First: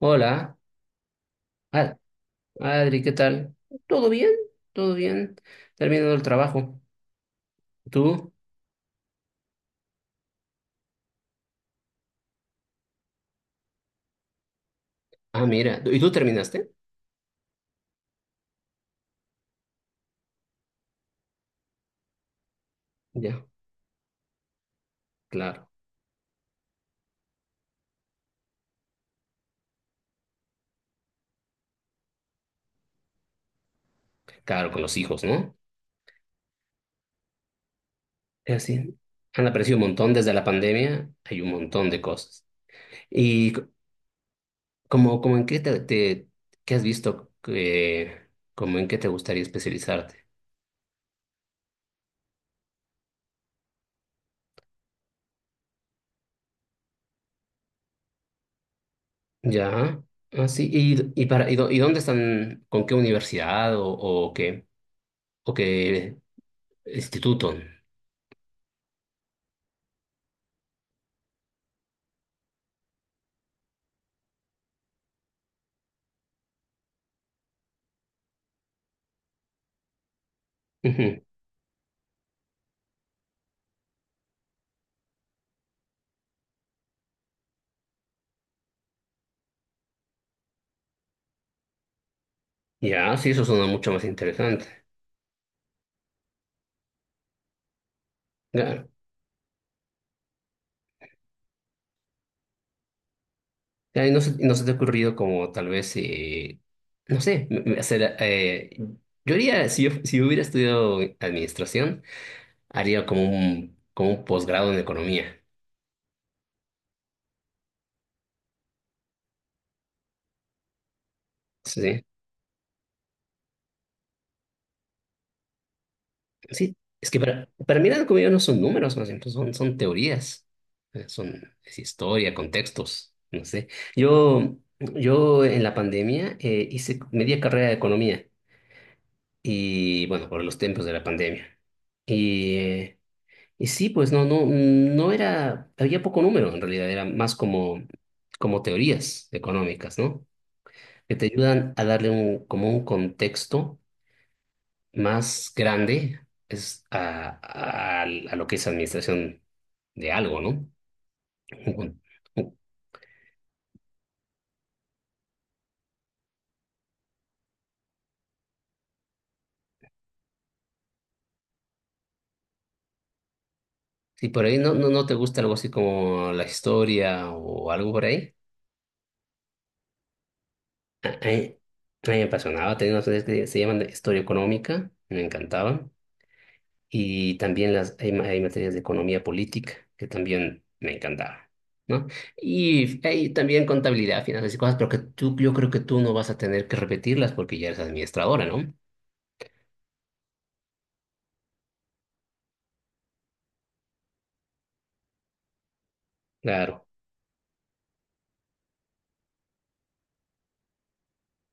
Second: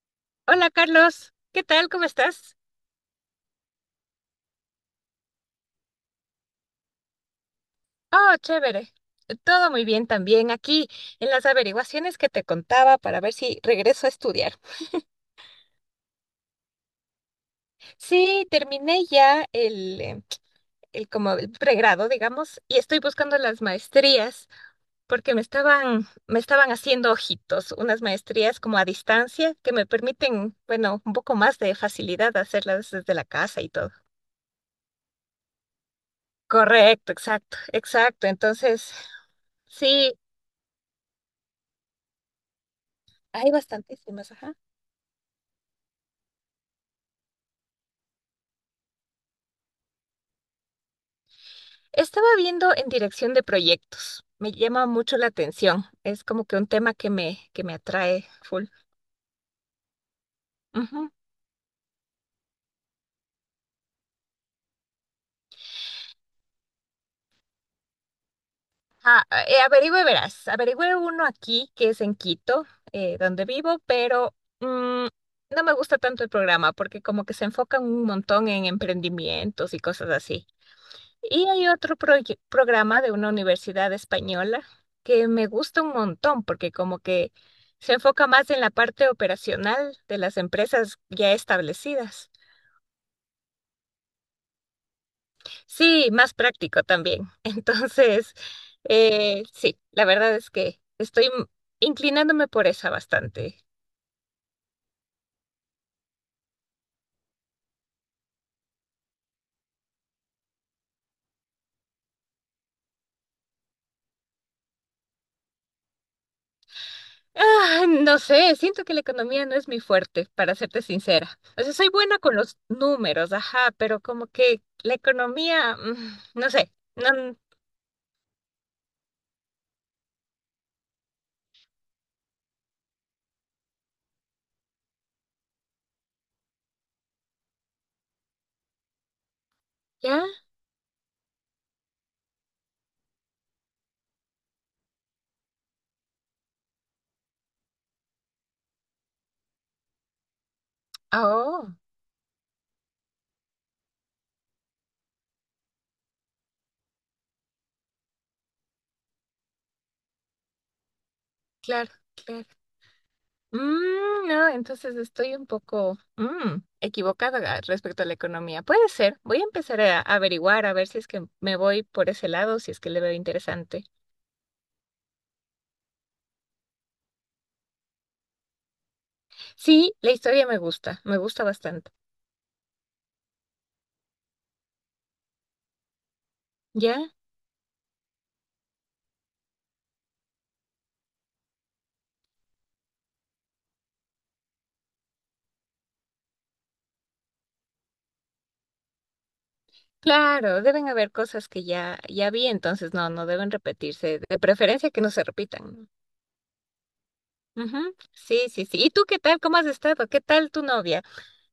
Hola, Hola Carlos, ¿qué tal? Ad- ¿Cómo estás? Adri, ¿qué tal? ¿Todo bien? ¿Todo bien? Terminando el trabajo. ¿Tú? Oh, chévere. Todo muy bien también aquí en las averiguaciones que te contaba para ver si regreso a estudiar. Ah, mira. ¿Y tú terminaste? Sí, terminé ya el como el pregrado, digamos, y estoy buscando Ya, las maestrías porque me claro. estaban, me estaban haciendo ojitos, unas maestrías como a distancia que me permiten, bueno, un poco más de facilidad hacerlas desde la casa y todo. Claro, con los hijos, ¿no? Correcto, exacto, exacto. Es Entonces, así. Han aparecido un sí, montón desde la pandemia. Hay un montón de cosas. ¿Y hay c- bastantísimas, ajá. como en qué te qué has visto? Como en qué te gustaría especializarte? Estaba viendo en dirección de proyectos. Me llama mucho la atención. Es como que un tema que que me atrae full. Ya. Ah, sí. Ujú. Y, para, y, y dónde están? ¿Con qué universidad o qué? ¿O qué instituto? Ah, averigüe, verás. Averigüe uno aquí que es en Quito, donde vivo, pero mm, no me gusta tanto el programa porque como que se enfocan un montón en emprendimientos y cosas así. Ujú. Y hay otro programa de una universidad española que me gusta un montón porque como que se enfoca más en la parte operacional de las empresas ya establecidas. Ya, sí, eso suena mucho más interesante. Sí, más práctico también. Entonces, Claro. Sí, la verdad es que estoy inclinándome por esa bastante. Ya, y no se te ha ocurrido como tal vez, no sé, hacer... yo haría, si yo hubiera estudiado administración, haría como un posgrado en economía. Ah, no sé, siento que la economía no es mi fuerte, para serte sincera. O sea, soy Sí, buena con los números, ajá, pero como que la economía, no sé. sí. Es que No. para mí la economía no son números, más bien, pues, son teorías. Son es historia, contextos, no sé. Yo en la pandemia hice media carrera de economía, y ¿Ya? bueno, por los tiempos de la pandemia. Y, eh, y sí, pues no era, había poco número en realidad, era más como, como teorías económicas, ¿no? Que Ah. te Oh, ayudan a darle un, como un contexto más grande a lo que es administración de algo, ¿no? Un- claro, un- claro. No, entonces estoy un poco equivocada respecto a la economía. Puede ser. Voy a empezar a averiguar, a ver si es que me voy por ese lado, si es que le veo interesante. Si por ahí no te gusta algo así como la historia o algo por ahí. Sí, la historia A a me mí, gusta bastante. a mí me apasionaba, tenía unas materias que se llaman de historia económica, me encantaban, ¿Ya? y también hay, hay materias de economía política que también me encantaban, ¿no? Y hay también contabilidad, finanzas y cosas, pero que tú, yo creo que tú no vas a tener que repetirlas porque ya eres administradora, ¿no? Claro, deben haber cosas que ya, ya vi, entonces no, no deben repetirse. De preferencia que no se repitan. Claro. Ujú. Sí, sí, sí. ¿Y tú qué tal? ¿Cómo has estado? ¿Qué tal tu novia?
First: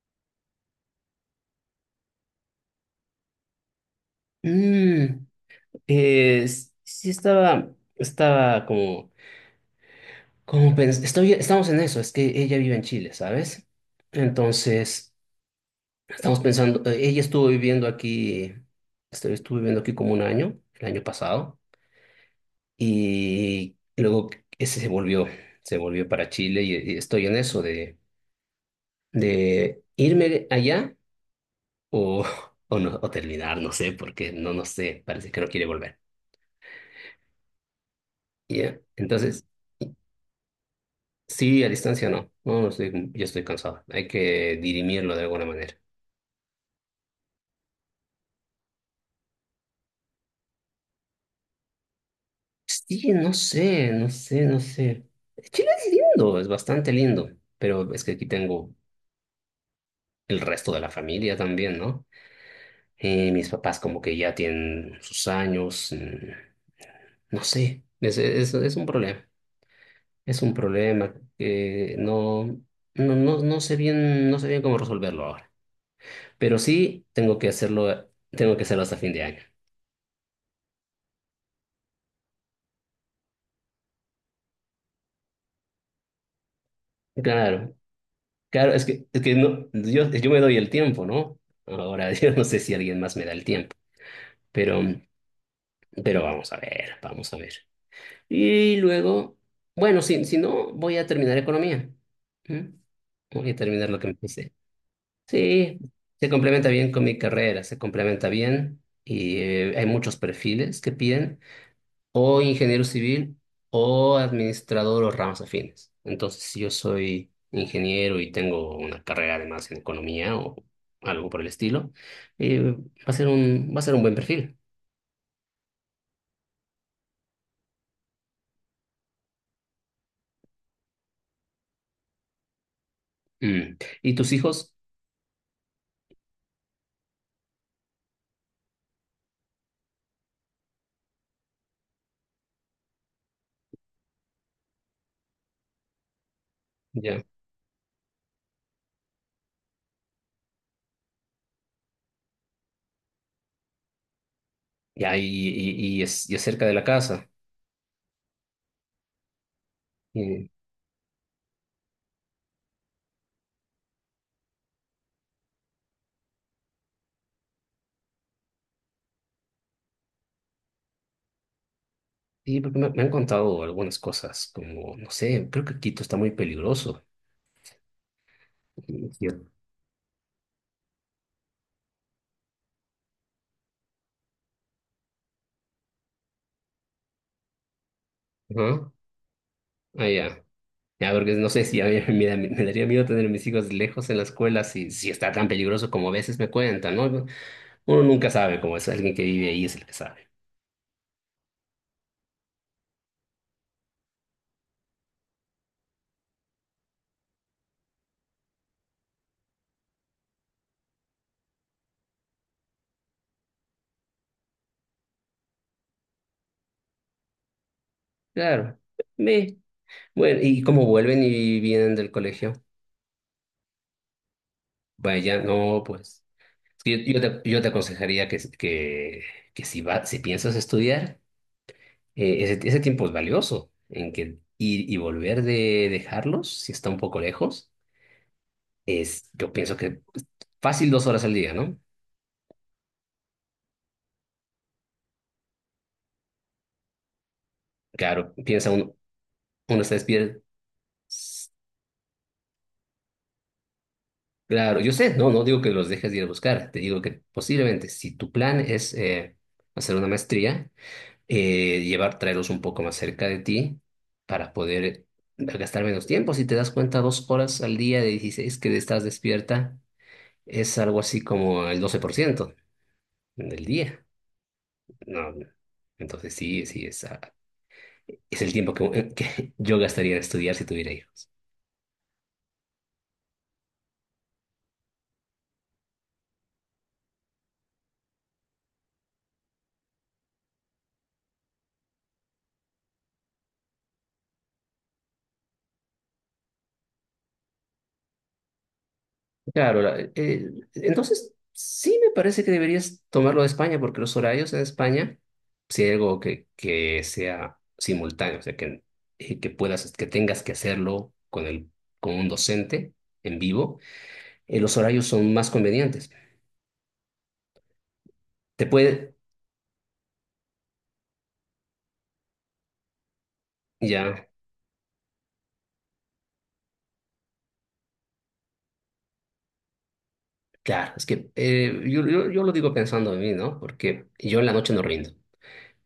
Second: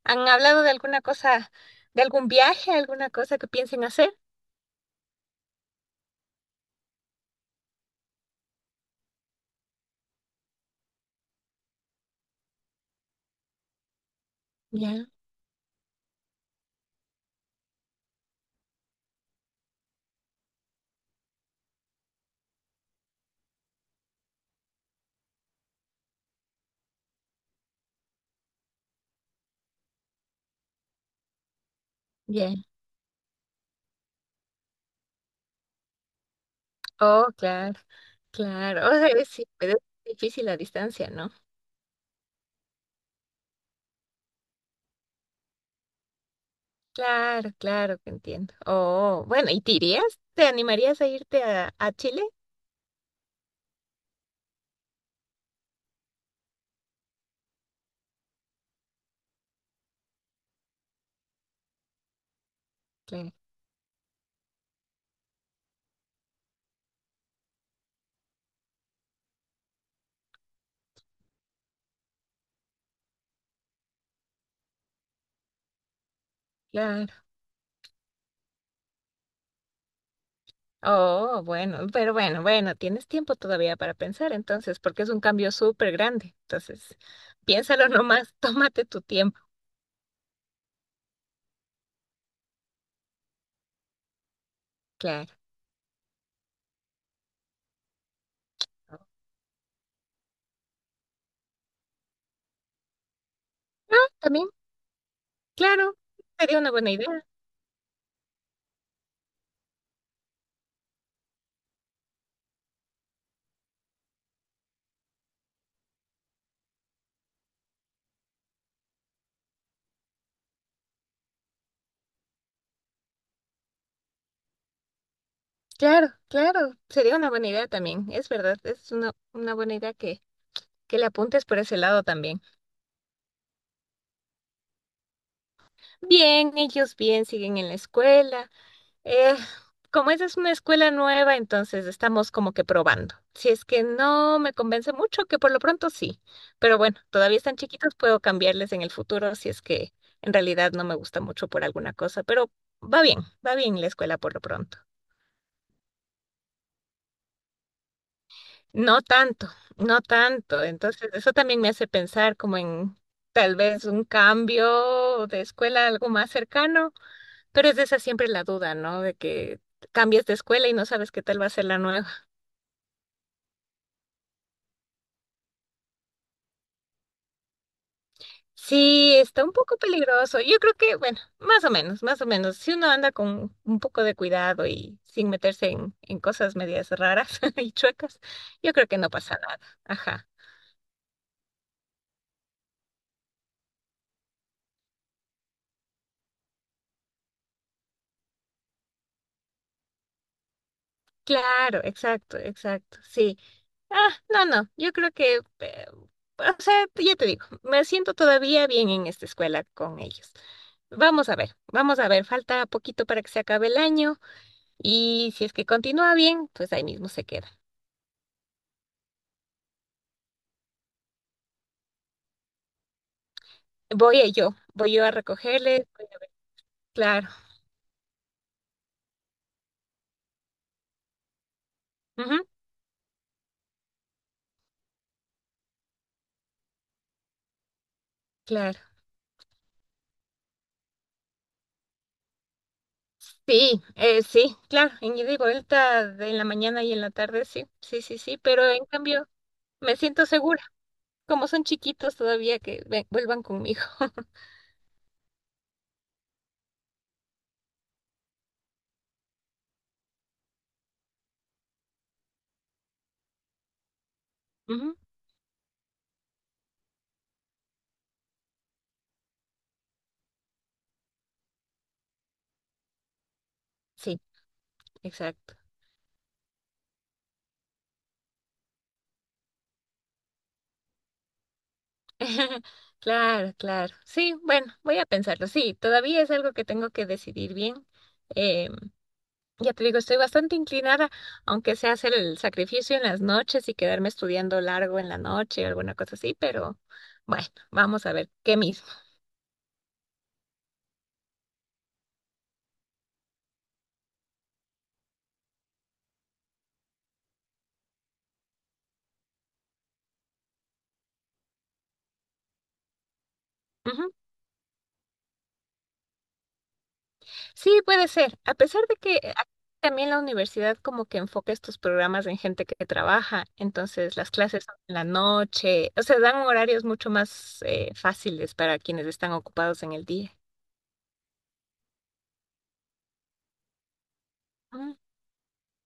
¿Han hablado de alguna cosa, de algún viaje, alguna cosa que piensen hacer? Mm, sí estaba, estaba como, estoy, estamos en eso, es que ella vive en Chile, ¿sabes? Ya, Entonces... Estamos pensando, ella estuvo viviendo aquí, estuvo viviendo aquí como un año, el año pasado, y luego ese se volvió para Chile y estoy en eso de irme allá o, bien. No, o terminar, no sé, porque no sé, parece que no quiere volver. Oh, claro, Ya. claro. O sea, Entonces, sí, pero es difícil la distancia, ¿no? sí, a distancia no yo estoy cansado, hay que dirimirlo de alguna manera. Claro, claro que entiendo. Oh, bueno, ¿y te irías? ¿Te animarías a irte a Chile? Sí, no sé, no sé, no sé. Chile es lindo, es bastante lindo, pero es que aquí tengo el resto de la familia también, ¿no? Claro, Mis papás como que ya tienen sus años, mm, no sé, es un problema que no sé bien, no sé bien cómo resolverlo ahora, pero sí claro. Tengo que hacerlo hasta fin de año. Oh, bueno, pero bueno, bueno, tienes tiempo todavía para pensar entonces, porque es un cambio súper grande. Entonces, Claro, piénsalo nomás, claro, tómate es tu que, es que tiempo. no, yo me doy el tiempo, ¿no? Ahora yo no sé si alguien más me da el tiempo. Pero, Claro. pero vamos a ver, vamos a ver. Y luego, bueno, si no, voy a terminar economía. ¿Mm? Voy a terminar lo que Ah, también, empecé. Sí, claro, se sería complementa una bien buena con mi idea. carrera, se complementa bien y hay muchos perfiles que piden o ingeniero civil o administrador o ramas afines. Entonces, si yo soy ingeniero y tengo una carrera además en economía o algo por el estilo, eh, va va a ser un buen perfil. Claro, claro, sería una buena idea también, es verdad, es una buena idea que le apuntes por ese lado también. Mm. ¿Y tus hijos? Bien, ellos bien, siguen en la escuela. Eh, Como esa es una escuela nueva, entonces estamos como que probando. Si es que no me convence mucho, que por lo pronto sí, pero bueno, todavía están chiquitos, puedo cambiarles en el futuro si es que en realidad no me gusta mucho por alguna cosa, pero va bien, va bien la escuela por lo pronto. Ya, y es cerca de la casa. No tanto, no Y, tanto. Entonces, eso también me hace pensar como en tal vez un cambio de escuela, a algo más cercano, pero es de esa siempre la duda, ¿no? De que cambies de escuela y no sabes qué tal va a ser la nueva. y porque me han contado algunas cosas, como, no sé, creo que Quito está muy peligroso. Y Sí, yo, está un poco peligroso. Yo creo que, bueno, más o menos, más o menos. Si uno anda con un poco de cuidado y sin meterse en cosas medias raras y chuecas, yo creo ¿no? que no pasa nada. Ah, Ajá. ya. Ya, porque no sé si a mí me daría miedo tener a mis hijos lejos en la escuela si, si está tan peligroso como a veces me cuentan, ¿no? Uno nunca sabe, como es alguien que vive ahí es el que sabe. Claro, exacto, exacto. Sí. Ah, no, no, yo creo que, o sea, ya te digo, me siento todavía bien en esta escuela con ellos. Vamos a ver, falta poquito para que se acabe el año y si es que continúa bien, pues ahí mismo se queda. Claro. Me. Bueno, ¿y cómo vuelven y vienen del colegio? Yo, voy yo a Vaya, no, recogerle. Voy a pues, ver. es que Yo, Claro, yo te, yo te aconsejaría que si, si piensas estudiar, ujú, ese tiempo es valioso, en que ir y volver de dejarlos, si está un poco lejos, claro. es, yo pienso que fácil 2 horas al día, ¿no? Sí, sí, claro, en ida y vuelta en la mañana y en la tarde, sí, sí, sí, Claro, sí, pero piensa en uno, cambio uno está me siento despierto. segura, como son chiquitos todavía que vuelvan conmigo. Claro, yo sé, no digo que los dejes de ir a buscar, te digo que posiblemente si tu plan es hacer una maestría, traerlos un poco más cerca de ti para Ujú. poder gastar menos tiempo. Si te das cuenta, 2 horas al día de 16 que estás despierta es algo así como el 12% del día. Sí, No, no. exacto. Entonces sí, es el tiempo que yo gastaría en estudiar si tuviera hijos. Claro, claro. Sí, bueno, voy a pensarlo. Sí, todavía es algo que tengo que decidir bien. Eh, ya te digo, estoy bastante inclinada, aunque sea hacer el sacrificio en las noches y quedarme estudiando largo en la noche o alguna cosa así, pero bueno, vamos a ver qué mismo. Claro, entonces sí me parece que deberías tomarlo de España, porque los horarios en España, si hay algo que sea simultáneo, o sea, que puedas, que tengas que hacerlo con un docente en vivo, Ujú. Los horarios son más convenientes. Sí, puede ser. A Te pesar de puede, que también la universidad como que enfoca estos programas en gente que trabaja, entonces ya, las clases son en la noche, o sea, dan horarios mucho más fáciles para quienes están ocupados en el día. claro, es que yo lo digo pensando en mí, ¿no? Porque yo en la noche no Ah, rindo,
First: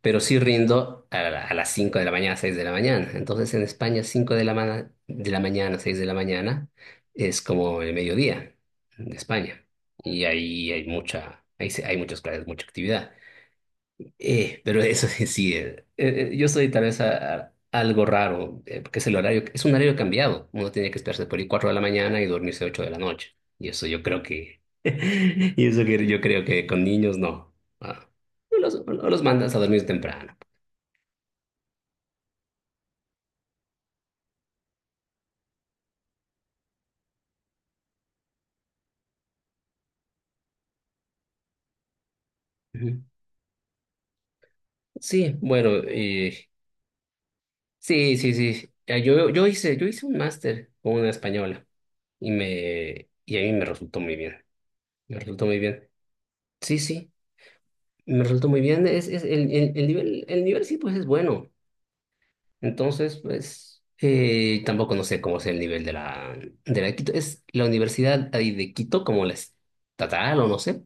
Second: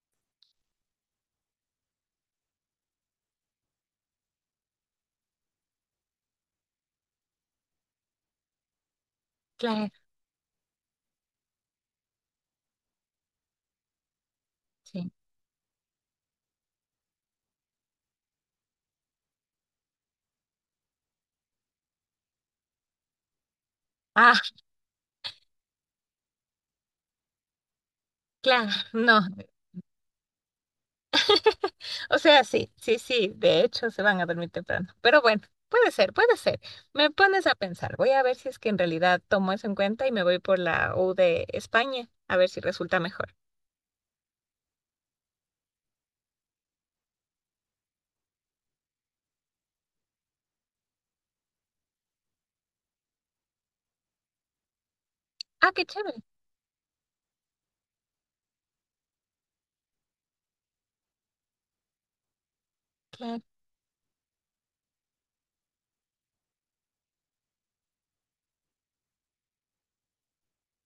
pero sí rindo a las 5 de la mañana, 6 de la mañana. Entonces en España 5 de la mañana, 6 de la mañana es como el mediodía de España. claro, Y ahí hay mucha, hay muchas clases, mucha actividad. Pero eso sí. sí, sí, yo soy tal vez algo raro, porque es el horario, es un horario cambiado. Uno tiene que esperarse por ahí 4 de la mañana y dormirse 8 de la noche. Y eso yo creo Ah, que, y eso que yo creo que con niños no. Ah, claro, no no. los mandas a dormir temprano. O sea, sí, sí, sí, de hecho se van a dormir temprano. Pero bueno, puede ser, puede ser. Me pones a pensar. Voy a ver si es que en realidad tomo eso en cuenta y me voy por la U de España, a ver si resulta Ujú. mejor. Sí, bueno, sí, sí, sí. Yo hice un máster con una española y y a mí me resultó muy bien. Me resultó muy Ah, qué bien. chévere. Sí, sí, me resultó muy bien. Es el nivel sí, pues es bueno. Entonces, Claro. pues, tampoco no sé cómo es el nivel de la, de la de Quito. Es la universidad ahí de Quito, como la estatal o no sé.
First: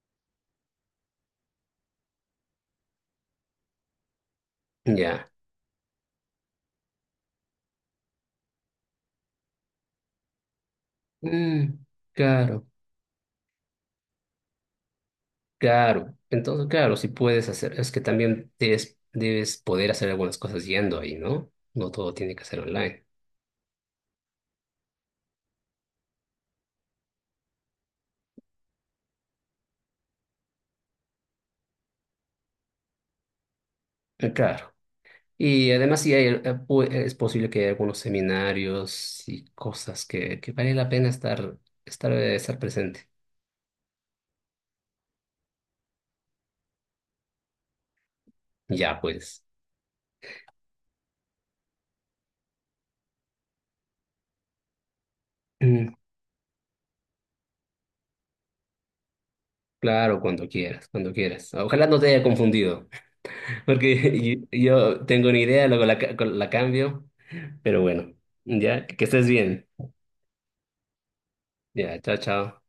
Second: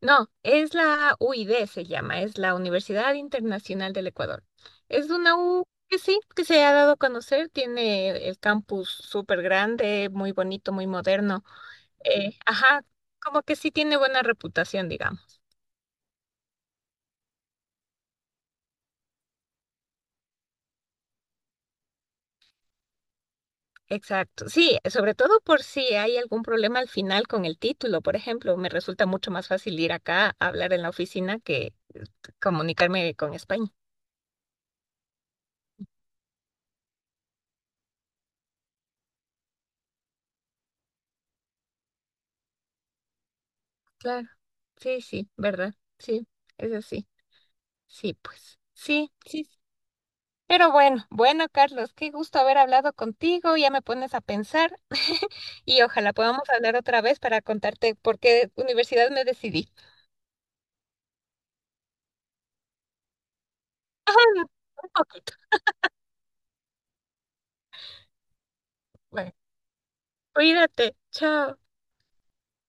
No, es la UID se llama, es la Universidad Internacional del Ecuador. Es Ya. una U que sí, que se ha dado a conocer, tiene el campus súper grande, muy bonito, muy moderno. Mm, claro. Ajá, como que sí tiene buena reputación, digamos. Claro, entonces, claro, si puedes hacer, es que también debes, debes poder hacer algunas cosas yendo ahí, ¿no? No todo tiene que ser online. Exacto. Sí, sobre todo por si hay algún problema al final con el título, por ejemplo, me resulta mucho más fácil ir acá a hablar en la oficina que comunicarme con España. Claro. Y además, sí hay, es posible que haya algunos seminarios y cosas que vale la pena estar, estar presente. Claro. Sí, sí, ¿verdad? Sí, es así. Sí, pues. Ya, Sí, pues. sí, sí. Pero bueno, bueno, Carlos, qué gusto haber hablado contigo, ya me pones a pensar y Mm. ojalá podamos hablar otra vez para contarte por qué universidad me decidí. Claro, cuando quieras, cuando quieras. Ojalá no te haya confundido, porque Ajá, yo un yo tengo poquito. una idea, luego la cambio, pero bueno, ya, que estés Bueno. bien. Cuídate, chao. Ya, chao, chao.